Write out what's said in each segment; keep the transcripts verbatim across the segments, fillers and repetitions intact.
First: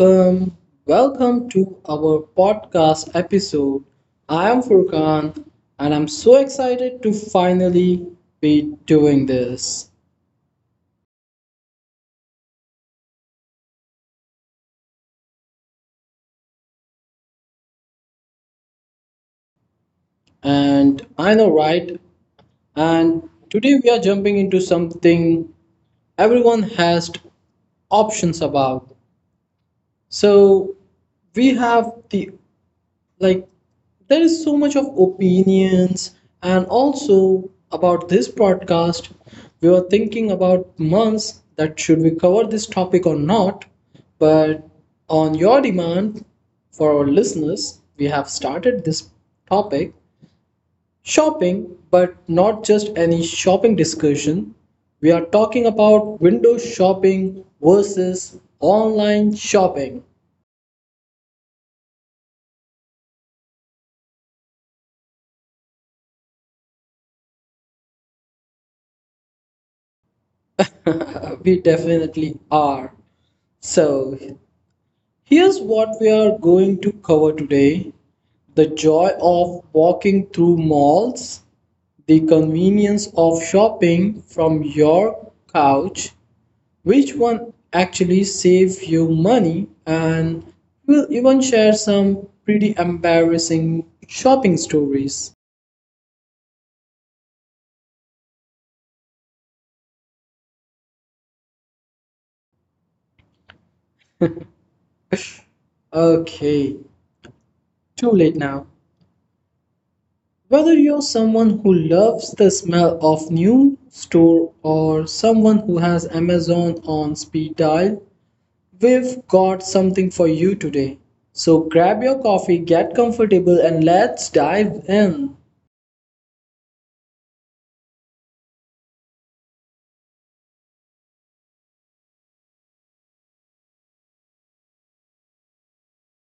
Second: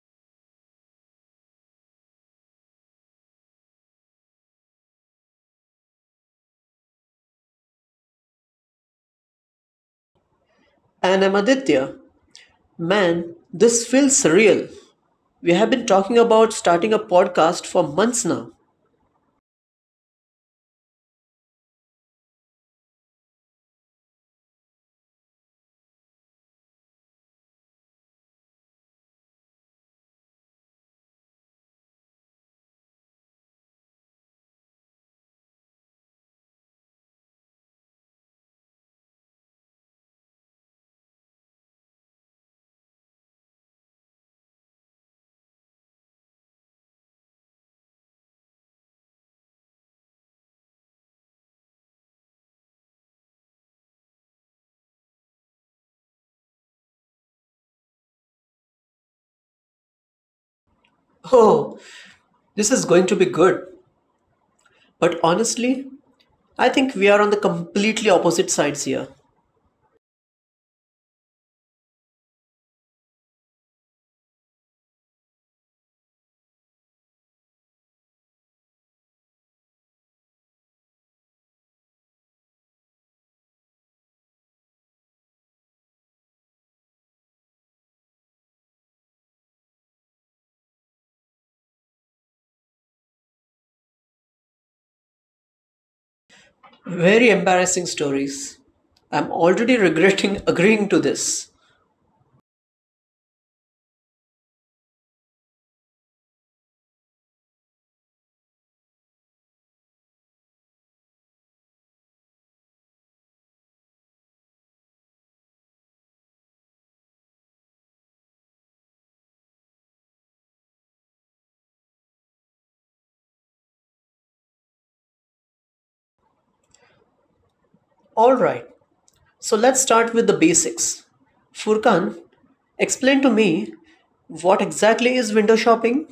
welcome, welcome to our podcast episode. I am Furkan, and I'm so excited to finally be doing this. And I'm Aditya. Man, this feels surreal. We have been talking about starting a podcast for months now. And I know, right? And today we are jumping into something everyone has options about. So we have the like there is so much of opinions, and also about this podcast we were thinking about months that should we cover this topic or not, but on your demand for our listeners we have started this topic. Shopping, but not just any shopping discussion. We are talking about window shopping versus online shopping. Oh, this is going to be good. But honestly, I think we are on the completely opposite sides here. We definitely are. So here's what we are going to cover today: the joy of walking through malls, the convenience of shopping from your couch, which one actually saves you money, and we'll even share some pretty embarrassing shopping stories. Very embarrassing stories. I'm already regretting agreeing to this. Okay, too late now. Whether you're someone who loves the smell of new store or someone who has Amazon on speed dial, we've got something for you today. So grab your coffee, get comfortable, and let's dive in. Alright, so let's start with the basics. Furkan, explain to me what exactly is window shopping?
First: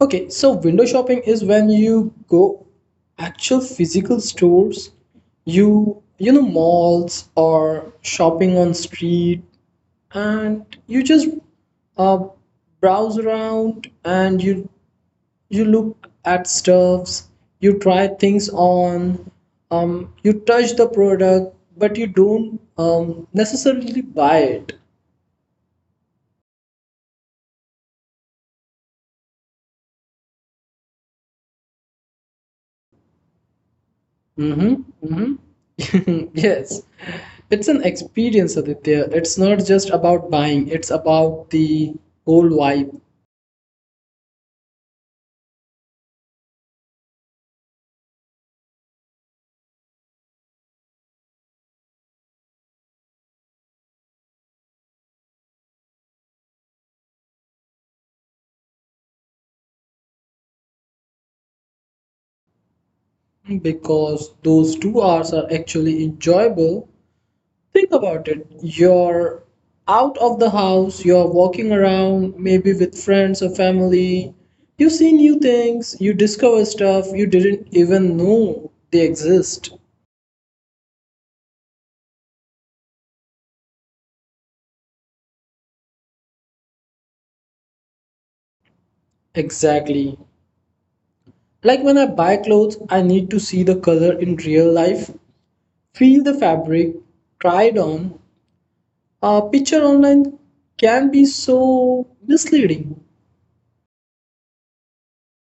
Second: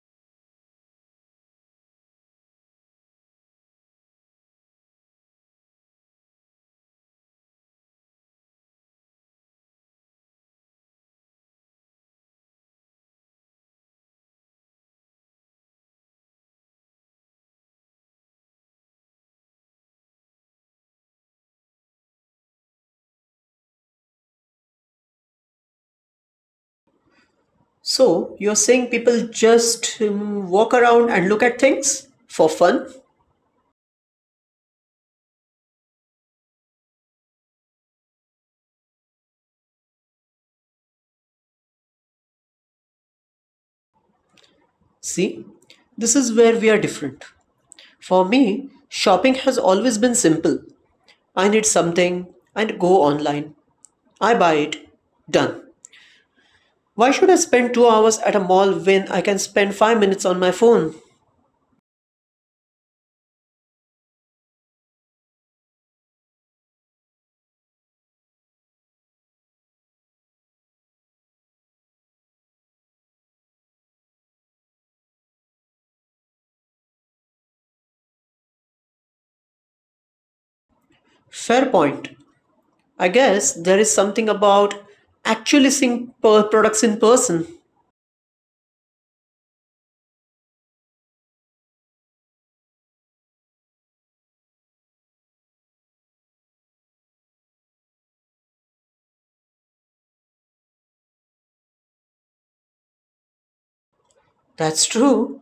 Okay, so window shopping is when you go actual physical stores, you you know malls or shopping on street, and you just uh, browse around, and you you look at stuffs, you try things on, um, you touch the product, but you don't um, necessarily buy it. So you're saying people just um, walk around and look at things for fun? Mm-hmm, mm-hmm. Yes, it's an experience, Aditya. It's not just about buying, it's about the whole vibe. See, this is where we are different. For me, shopping has always been simple. I need something and go online. I buy it. Done. Why should I spend two hours at a mall when I can spend five minutes on my phone? Because those two hours are actually enjoyable. Think about it. You're out of the house, you're walking around, maybe with friends or family. You see new things, you discover stuff you didn't even know they exist. Fair point. I guess there is something about actually seeing per- products in person. Exactly. Like when I buy clothes, I need to see the color in real life, feel the fabric, try it on. A picture online can be so misleading. That's true.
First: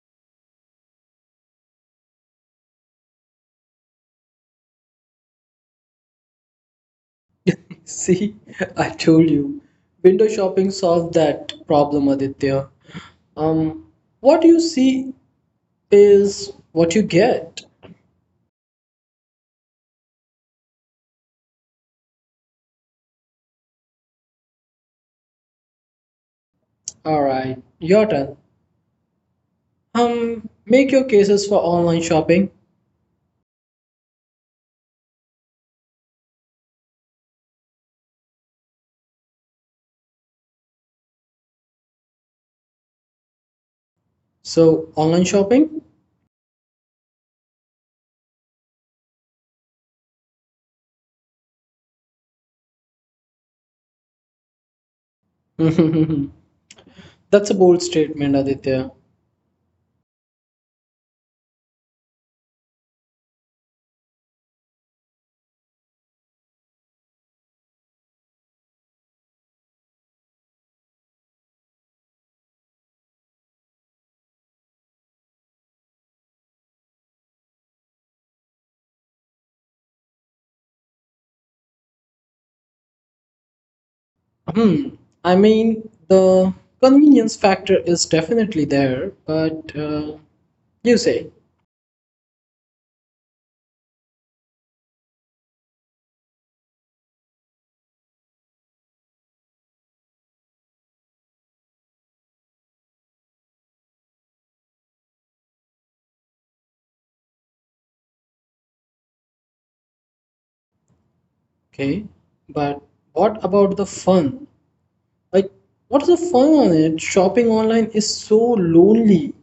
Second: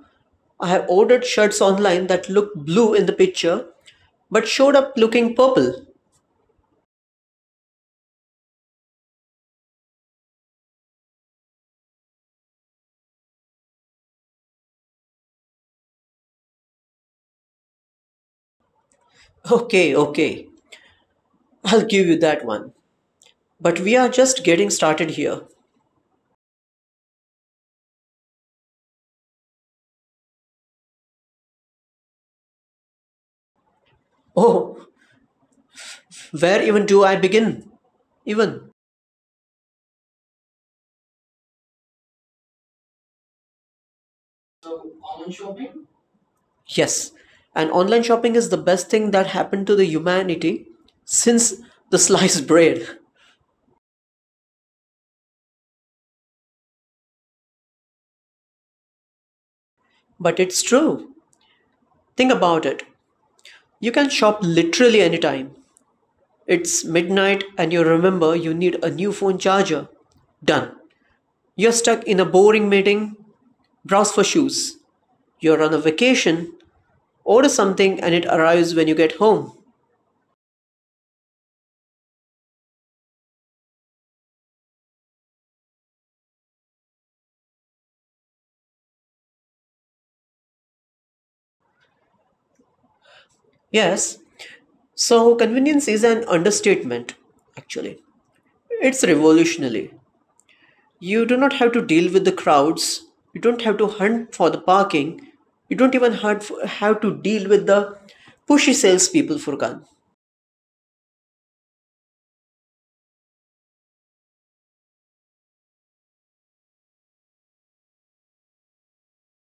I have ordered shirts online that look blue in the picture but showed up looking purple. See, I told you. Window shopping solved that problem, Aditya. Um, what you see is what you get. Okay, okay, I'll give you that one. But we are just getting started here. All right, your turn. Um, make your cases for online shopping. Oh, where even do I begin? Even. So, online shopping? Yes, and online shopping is the best thing that happened to the humanity since the sliced bread. That's a bold statement, Aditya. But it's true. Think about it. You can shop literally anytime. It's midnight and you remember you need a new phone charger. Done. You're stuck in a boring meeting. Browse for shoes. You're on a vacation. Order something and it arrives when you get home. Hmm. I mean, the convenience factor is definitely there, but uh, you say, Yes, so convenience is an understatement, actually. It's revolutionary. You do not have to deal with the crowds, you don't have to hunt for the parking, you don't even hunt for, have to deal with the pushy salespeople, Furkan. okay, but what about the fun? Like, what's the fun on it? Shopping online is so lonely.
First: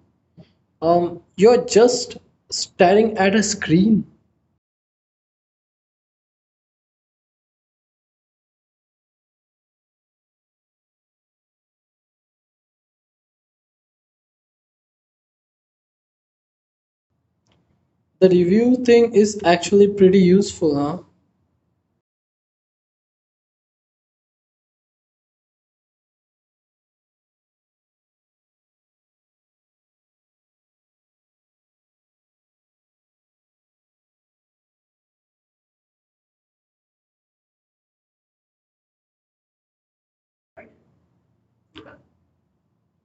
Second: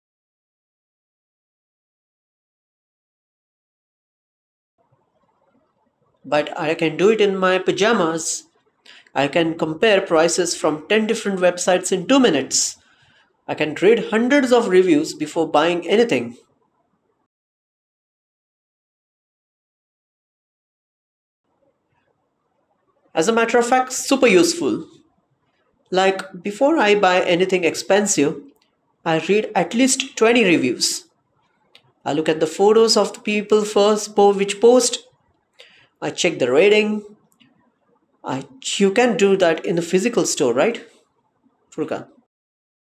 Um, you're just staring at a screen. But I can do it in my pajamas. I can compare prices from ten different websites in two minutes. I can read hundreds of reviews before buying anything. The review thing is actually pretty useful, huh? As a matter of fact, super useful. Like before I buy anything expensive, I read at least twenty reviews. I look at the photos of the people first po- which post. I check the rating. I You can do that in a physical store, right? Furkan.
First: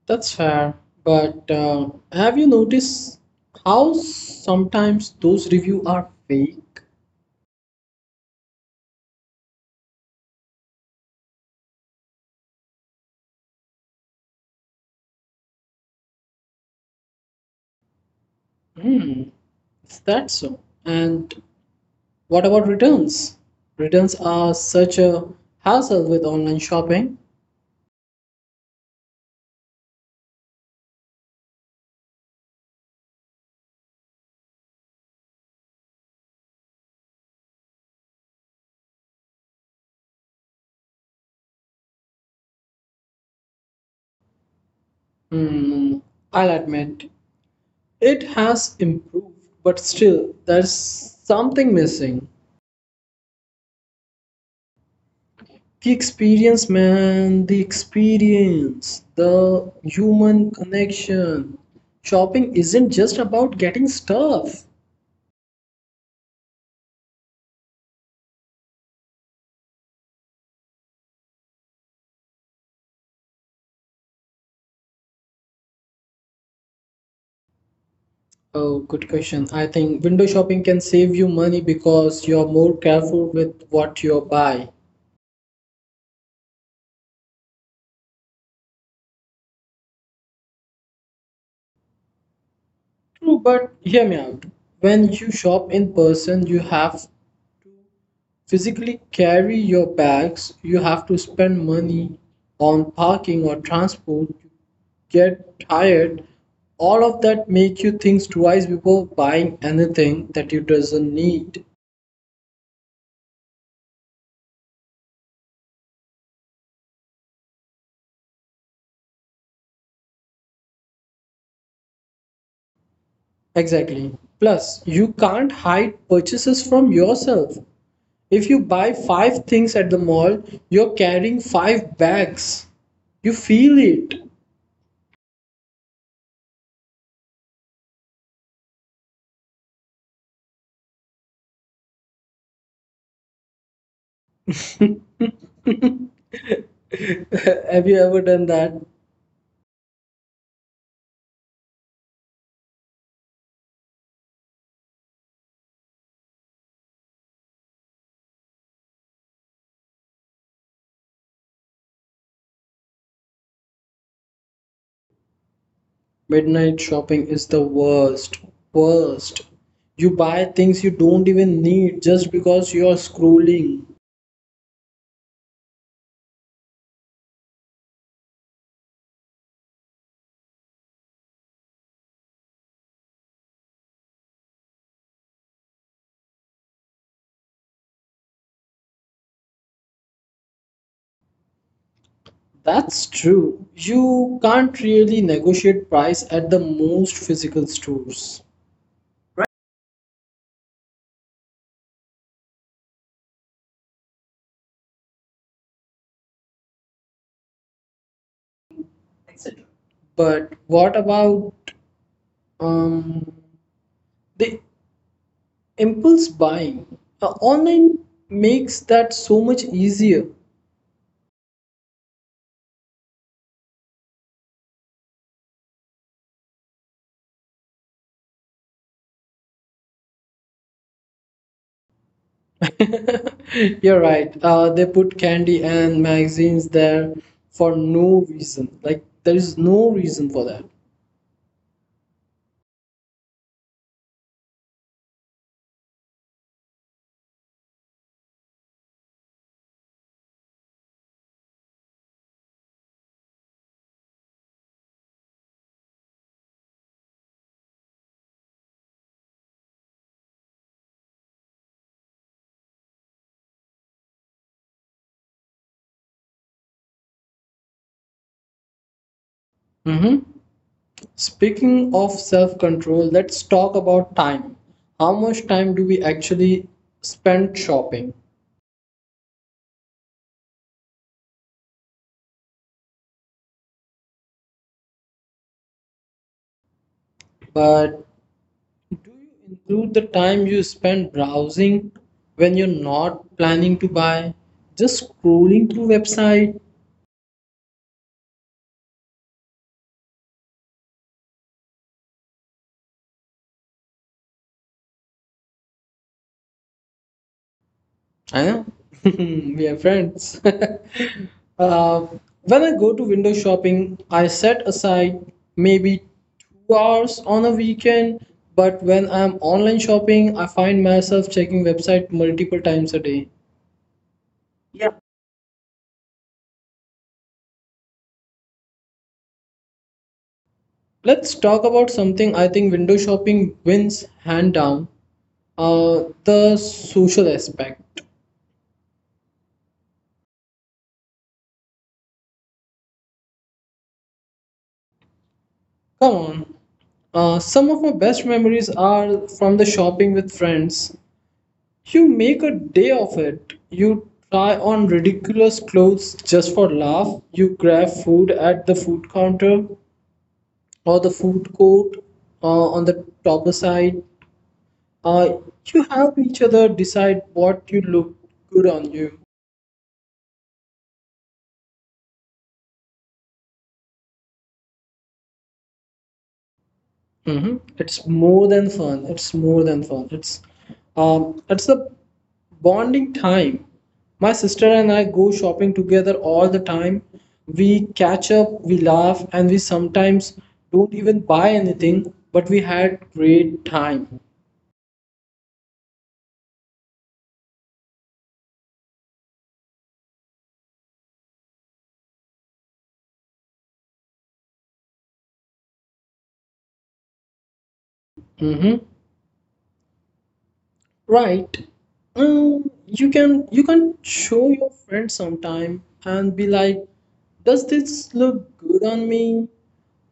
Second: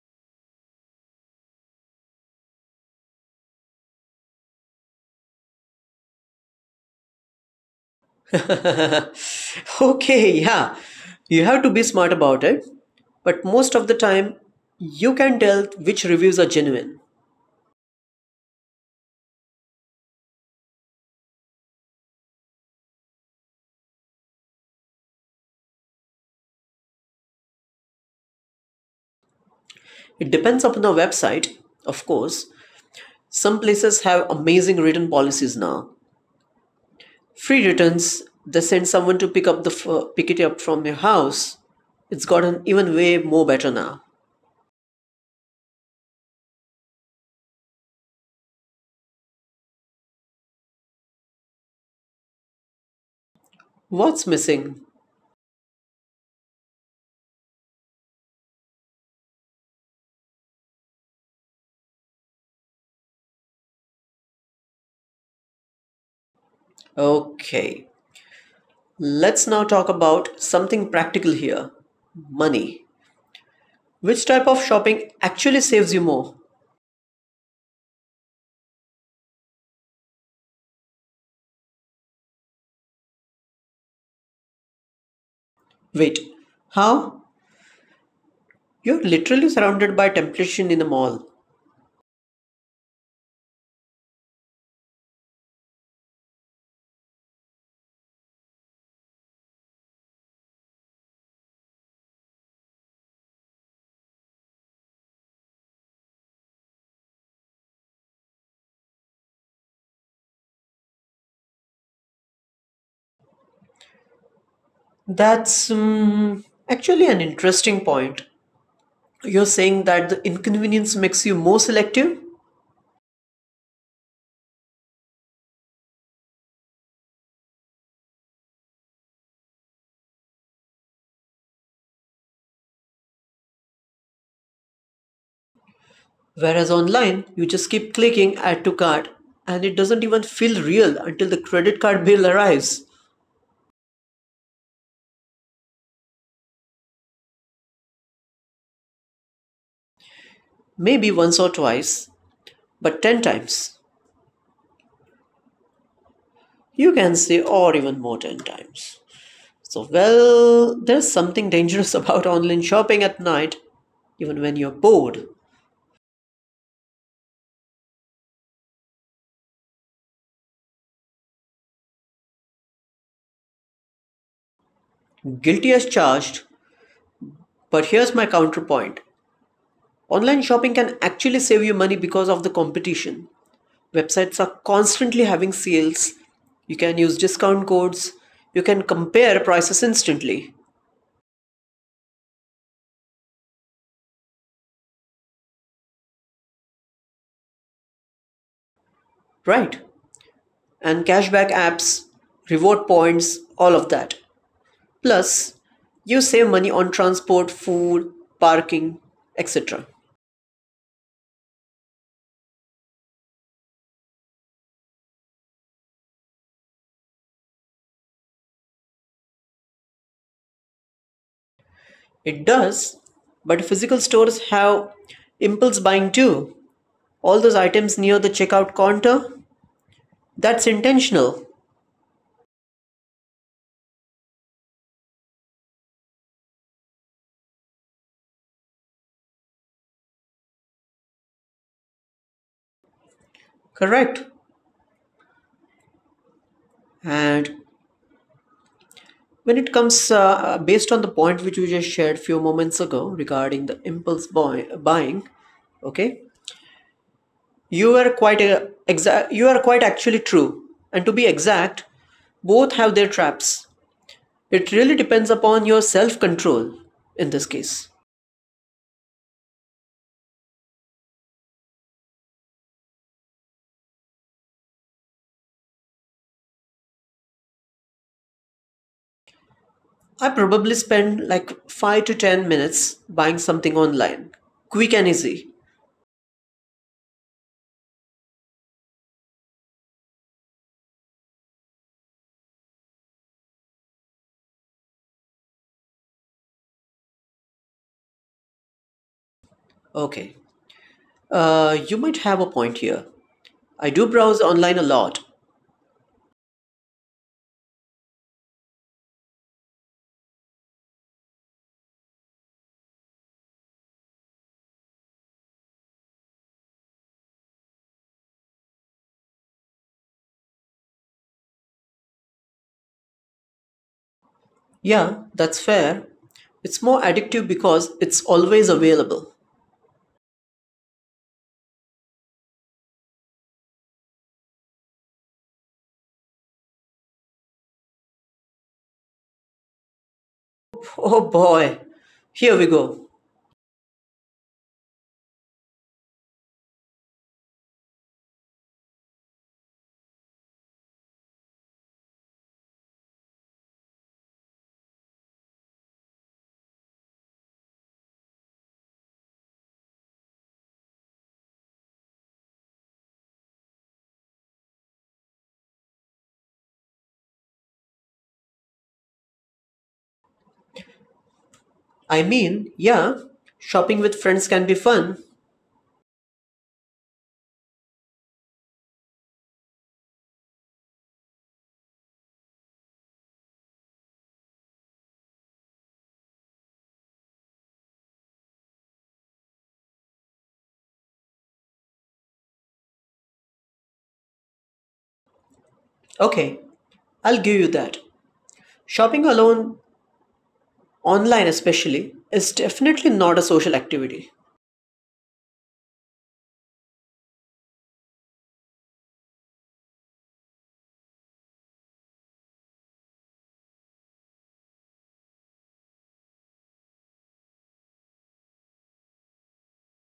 That's fair. But uh, have you noticed how sometimes those reviews are fake? Okay, yeah. You have to be smart about it, but most of the time you can tell which reviews are genuine. Hmm, is that so? And what about returns? Returns are such a hassle with online shopping. It depends upon the website, of course. Some places have amazing written policies now. Free returns, they send someone to pick up the f- pick it up from your house. It's gotten even way more better now. Hmm, I'll admit it has improved, but still, there's something missing. What's missing? The experience, man, the experience, the human connection. Shopping isn't just about getting stuff. Okay, let's now talk about something practical here. Money. Which type of shopping actually saves you more? Oh, good question. I think window shopping can save you money because you're more careful with what you buy. Wait, how? You're literally surrounded by temptation in a mall. True, but hear me out. When you shop in person, you have physically carry your bags, you have to spend money on parking or transport, get tired, all of that make you think twice before buying anything that you doesn't need. That's um, actually an interesting point. You're saying that the inconvenience makes you more selective? Exactly. Plus, you can't hide purchases from yourself. If you buy five things at the mall, you're carrying five bags. You feel it. Whereas online, you just keep clicking add to cart and it doesn't even feel real until the credit card bill arrives. Have you ever done that? Maybe once or twice, but ten times. You can say, or even more ten times. So, well, there's something dangerous about online shopping at night, even when you're bored. Midnight shopping is the worst. Worst. You buy things you don't even need just because you're scrolling. Guilty as charged, but here's my counterpoint, online shopping can actually save you money because of the competition. Websites are constantly having sales. You can use discount codes. You can compare prices instantly, That's true. You can't really negotiate price at the most physical stores. right? And cashback apps, reward points, all of that. Plus, you save money on transport, food, parking, et cetera. But what about um, the impulse buying? Uh, online makes that so much easier. It does, but physical stores have impulse buying too. All those items near the checkout counter, that's intentional, You're right. Uh, they put candy and magazines there for no reason. Like there is no reason for that. correct? And when it comes, uh, uh, based on the point which you just shared few moments ago regarding the impulse buy- buying, okay, you are quite uh, exact. You are quite actually true, and to be exact, both have their traps. It really depends upon your self control in this case. Mhm. Speaking of self control, let's talk about time. How much time do we actually spend shopping? I probably spend like five to ten minutes buying something online. Quick and easy. But do you include the time you spend browsing when you're not planning to buy? Just scrolling through website? Okay. Uh, you might have a point here. I do browse online a lot. I know. We are friends. Uh, when I go to window shopping, I set aside maybe two hours on a weekend. But when I'm online shopping, I find myself checking website multiple times a day. Yeah, that's fair. It's more addictive because it's always available. Let's talk about something I think window shopping wins hand down. Uh, the social aspect. Oh boy, here we go. Come on. Uh, some of my best memories are from the shopping with friends. You make a day of it. You try on ridiculous clothes just for laugh. You grab food at the food counter or the food court, uh, on the top side. Uh, you help each other decide what you look good on you. I mean, yeah, shopping with friends can be fun. hmm It's more than fun. It's more than fun. It's um, it's a bonding time. My sister and I go shopping together all the time. We catch up, we laugh, and we sometimes don't even buy anything, but we had great time. Okay, I'll give you that. Shopping alone, online especially, is definitely not a social activity. Mm-hmm. Right. Um. you can you can show your friend sometime and be like, does this look good on me?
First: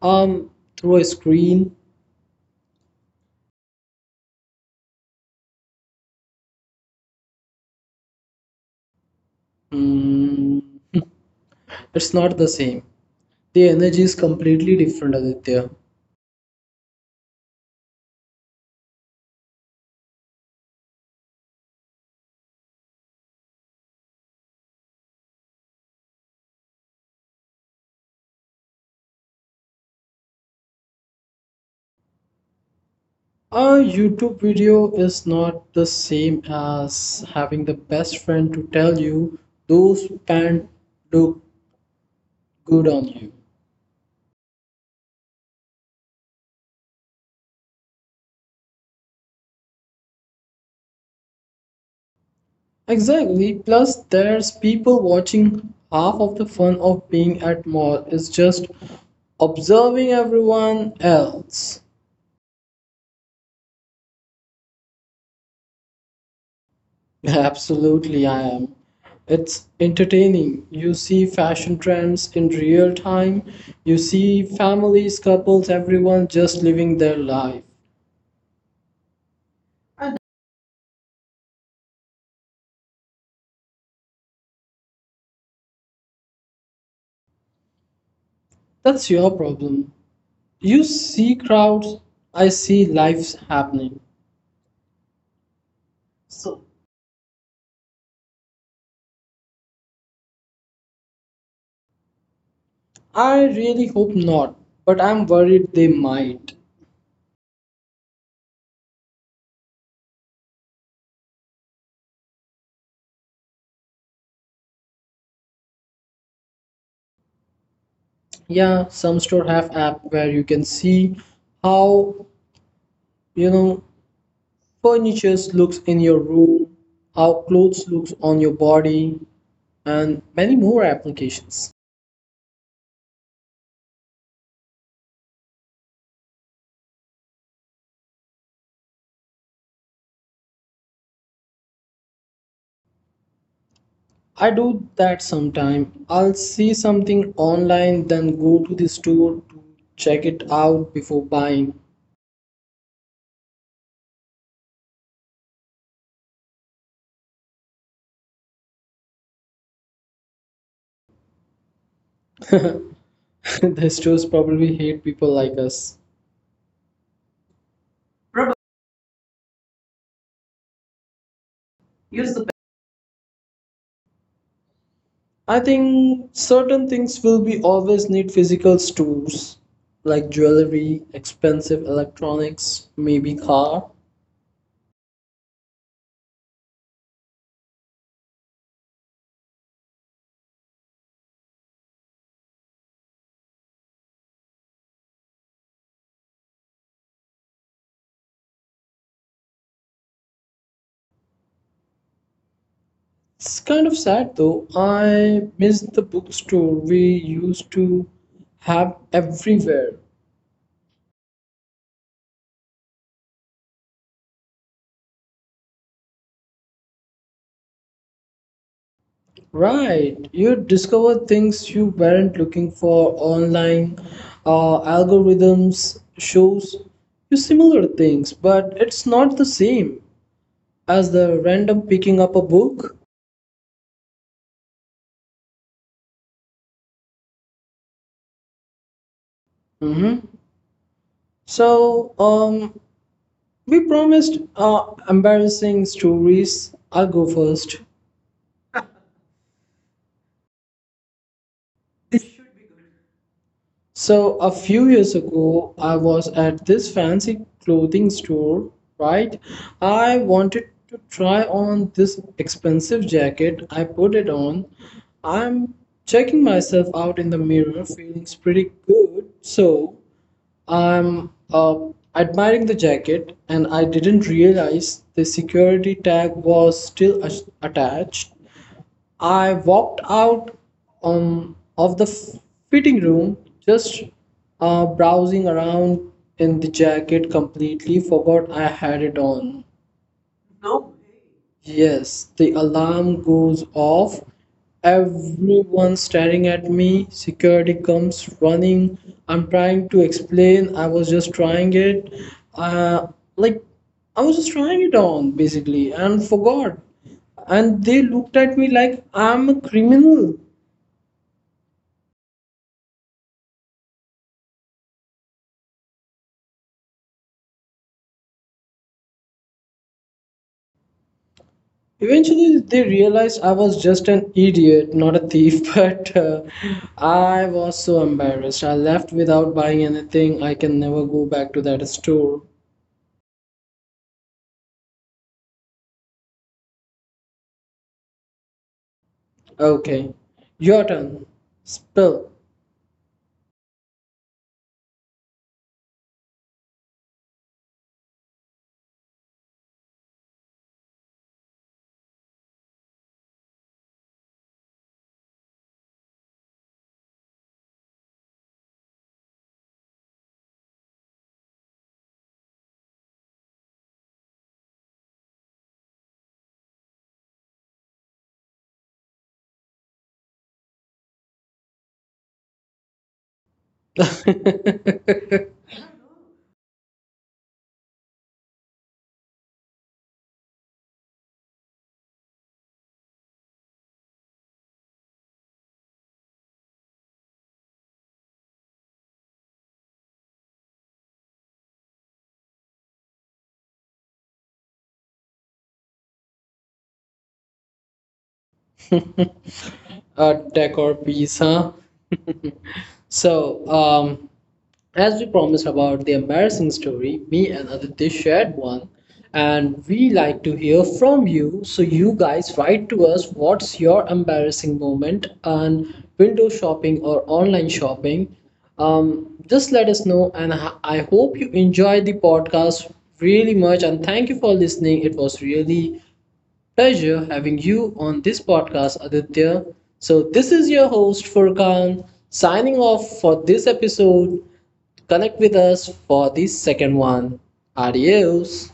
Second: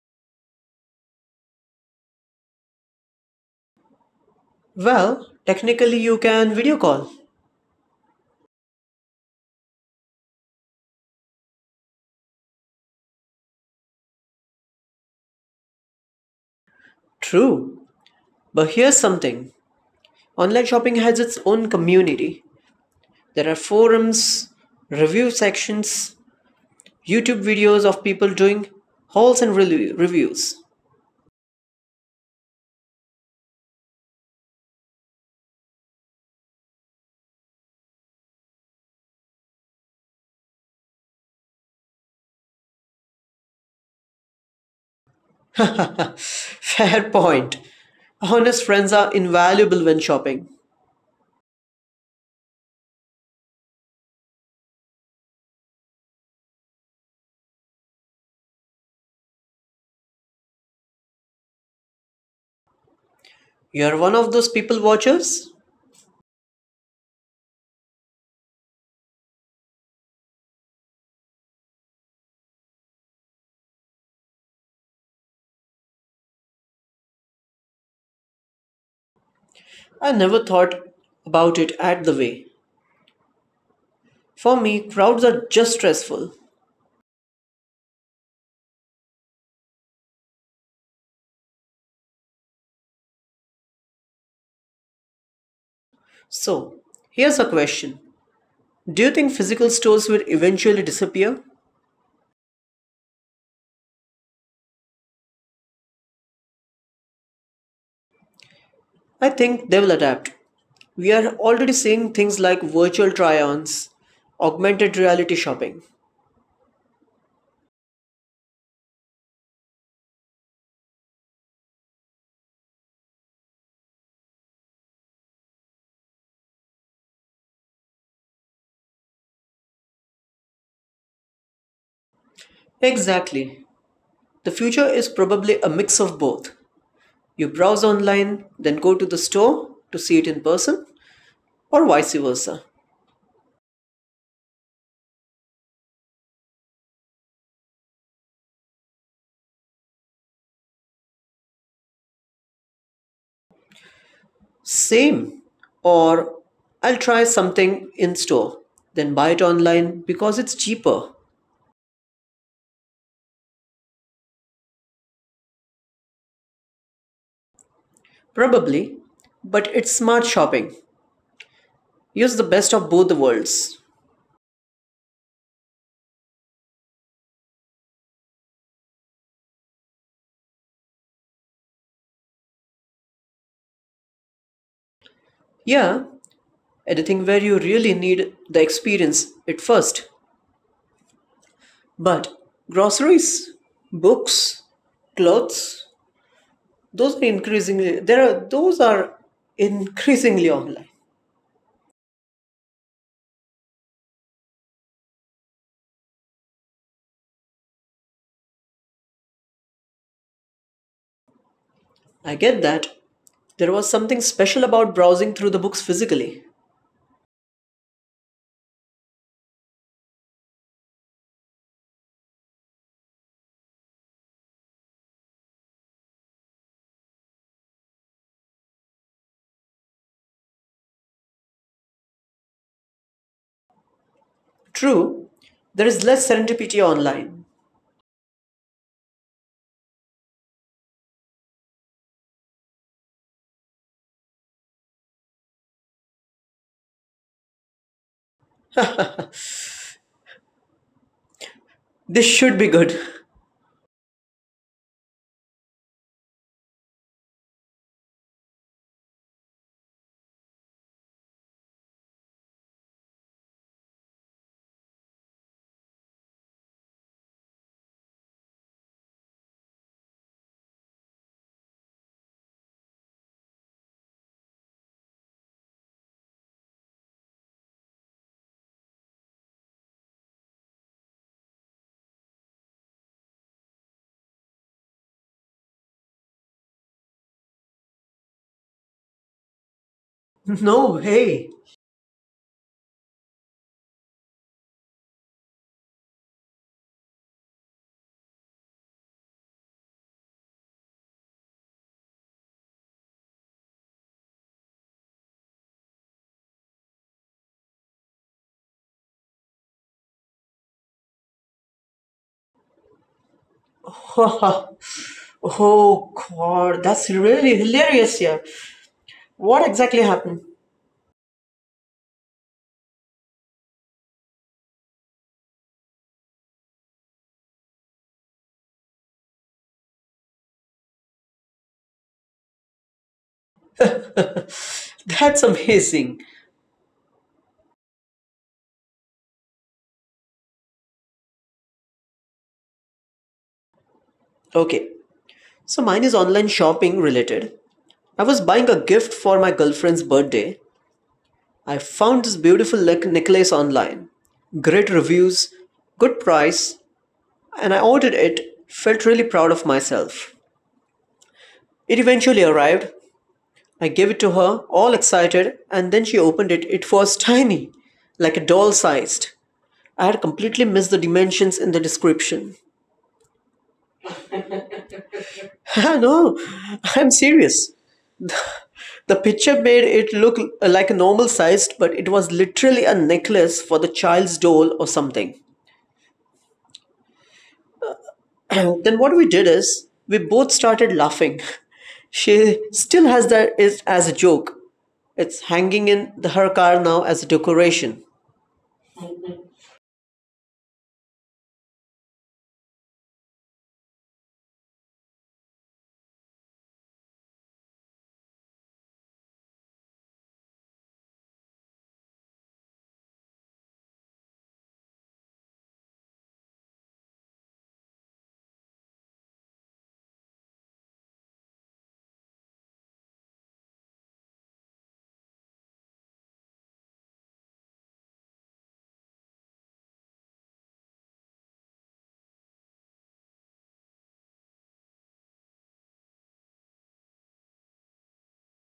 Um, Through a screen. Well, technically, you can video call. Mm, it's not the same. The energy is completely different, Aditya. True. But here's something, online shopping has its own community. There are forums, review sections, YouTube videos of people doing hauls and relu- reviews. A YouTube video is not the same as having the best friend to tell you those pants look good on you. Fair point. Honest friends are invaluable when shopping. Exactly. Plus, there's people watching. Half of the fun of being at mall is just observing everyone else. You're one of those people watchers? Absolutely, I am. It's entertaining. You see fashion trends in real time. You see families, couples, everyone just living their life. I never thought about it at the way. For me, crowds are just stressful. That's your problem. You see crowds, I see lives happening. So, So, here's a question. Do you think physical stores will eventually disappear? I really hope not, but I'm worried they might. I think they will adapt. We are already seeing things like virtual try ons, augmented reality shopping. Yeah, some store have app where you can see how, you know, furnitures looks in your room, how clothes looks on your body, and many more applications. Exactly. The future is probably a mix of both. You browse online, then go to the store to see it in person, or vice versa. I do that sometime. I'll see something online, then go to the store to check it out before buying. Same. Or I'll try something in store, then buy it online because it's cheaper. The stores probably hate people like us. Probably. But it's smart shopping. Use Use the the best of both the worlds. I think certain things will be always need physical stores, like jewelry, expensive electronics, maybe car. Yeah, anything where you really need the experience at first. But groceries, books, clothes, those are increasingly there are those are increasingly online. It's kind of sad though. I miss the bookstore we used to have everywhere. I get that. There was something special about browsing through the books physically. Right, you discover things you weren't looking for online. Uh, algorithms shows you similar things, but it's not the same as the random picking up a book. True, there is less serendipity online. Mhm. So, um, we promised uh, embarrassing stories. I'll go first. This should be good. So a few years ago, I was at this fancy clothing store, right? I wanted to try on this expensive jacket. I put it on. I'm checking myself out in the mirror, feelings pretty good. So I'm uh, admiring the jacket, and I didn't realize the security tag was still a- attached. I walked out um, of the fitting room, just uh, browsing around in the jacket, completely forgot I had it on. No. Hey. Yes, the alarm goes off. Everyone staring at me. Security comes running. I'm trying to explain. I was just trying it. Uh, like, I was just trying it on basically and forgot. And they looked at me like I'm a criminal. Oh god, that's really hilarious. Here, what exactly happened? Eventually, they realized I was just an idiot, not a thief, but uh, I was so embarrassed. I left without buying anything. I can never go back to that store. That's amazing. Okay, your turn. Spill. Okay, so mine is online shopping related. I was buying a gift for my girlfriend's birthday. I found this beautiful neck- necklace online. Great reviews, good price, and I ordered it. Felt really proud of myself. It eventually arrived. I gave it to her, all excited, and then she opened it. It was tiny, like a doll sized. I had completely missed the dimensions in the description. No, I'm serious. The picture made it look like a normal sized, but it was literally a necklace for the child's doll or something. Then what we did is we both started laughing. She still has that is as a joke. It's hanging in the, her car now as a decoration. A decor piece, huh? So, um, as we promised about the embarrassing story, me and Aditya shared one, and we like to hear from you. So, you guys write to us what's your embarrassing moment on window shopping or online shopping. Um, just let us know, and I I hope you enjoyed the podcast really much. And thank you for listening. It was really pleasure having you on this podcast, Aditya. So, this is your host, Furkan, signing off for this episode. Connect with us for the second one. Adios.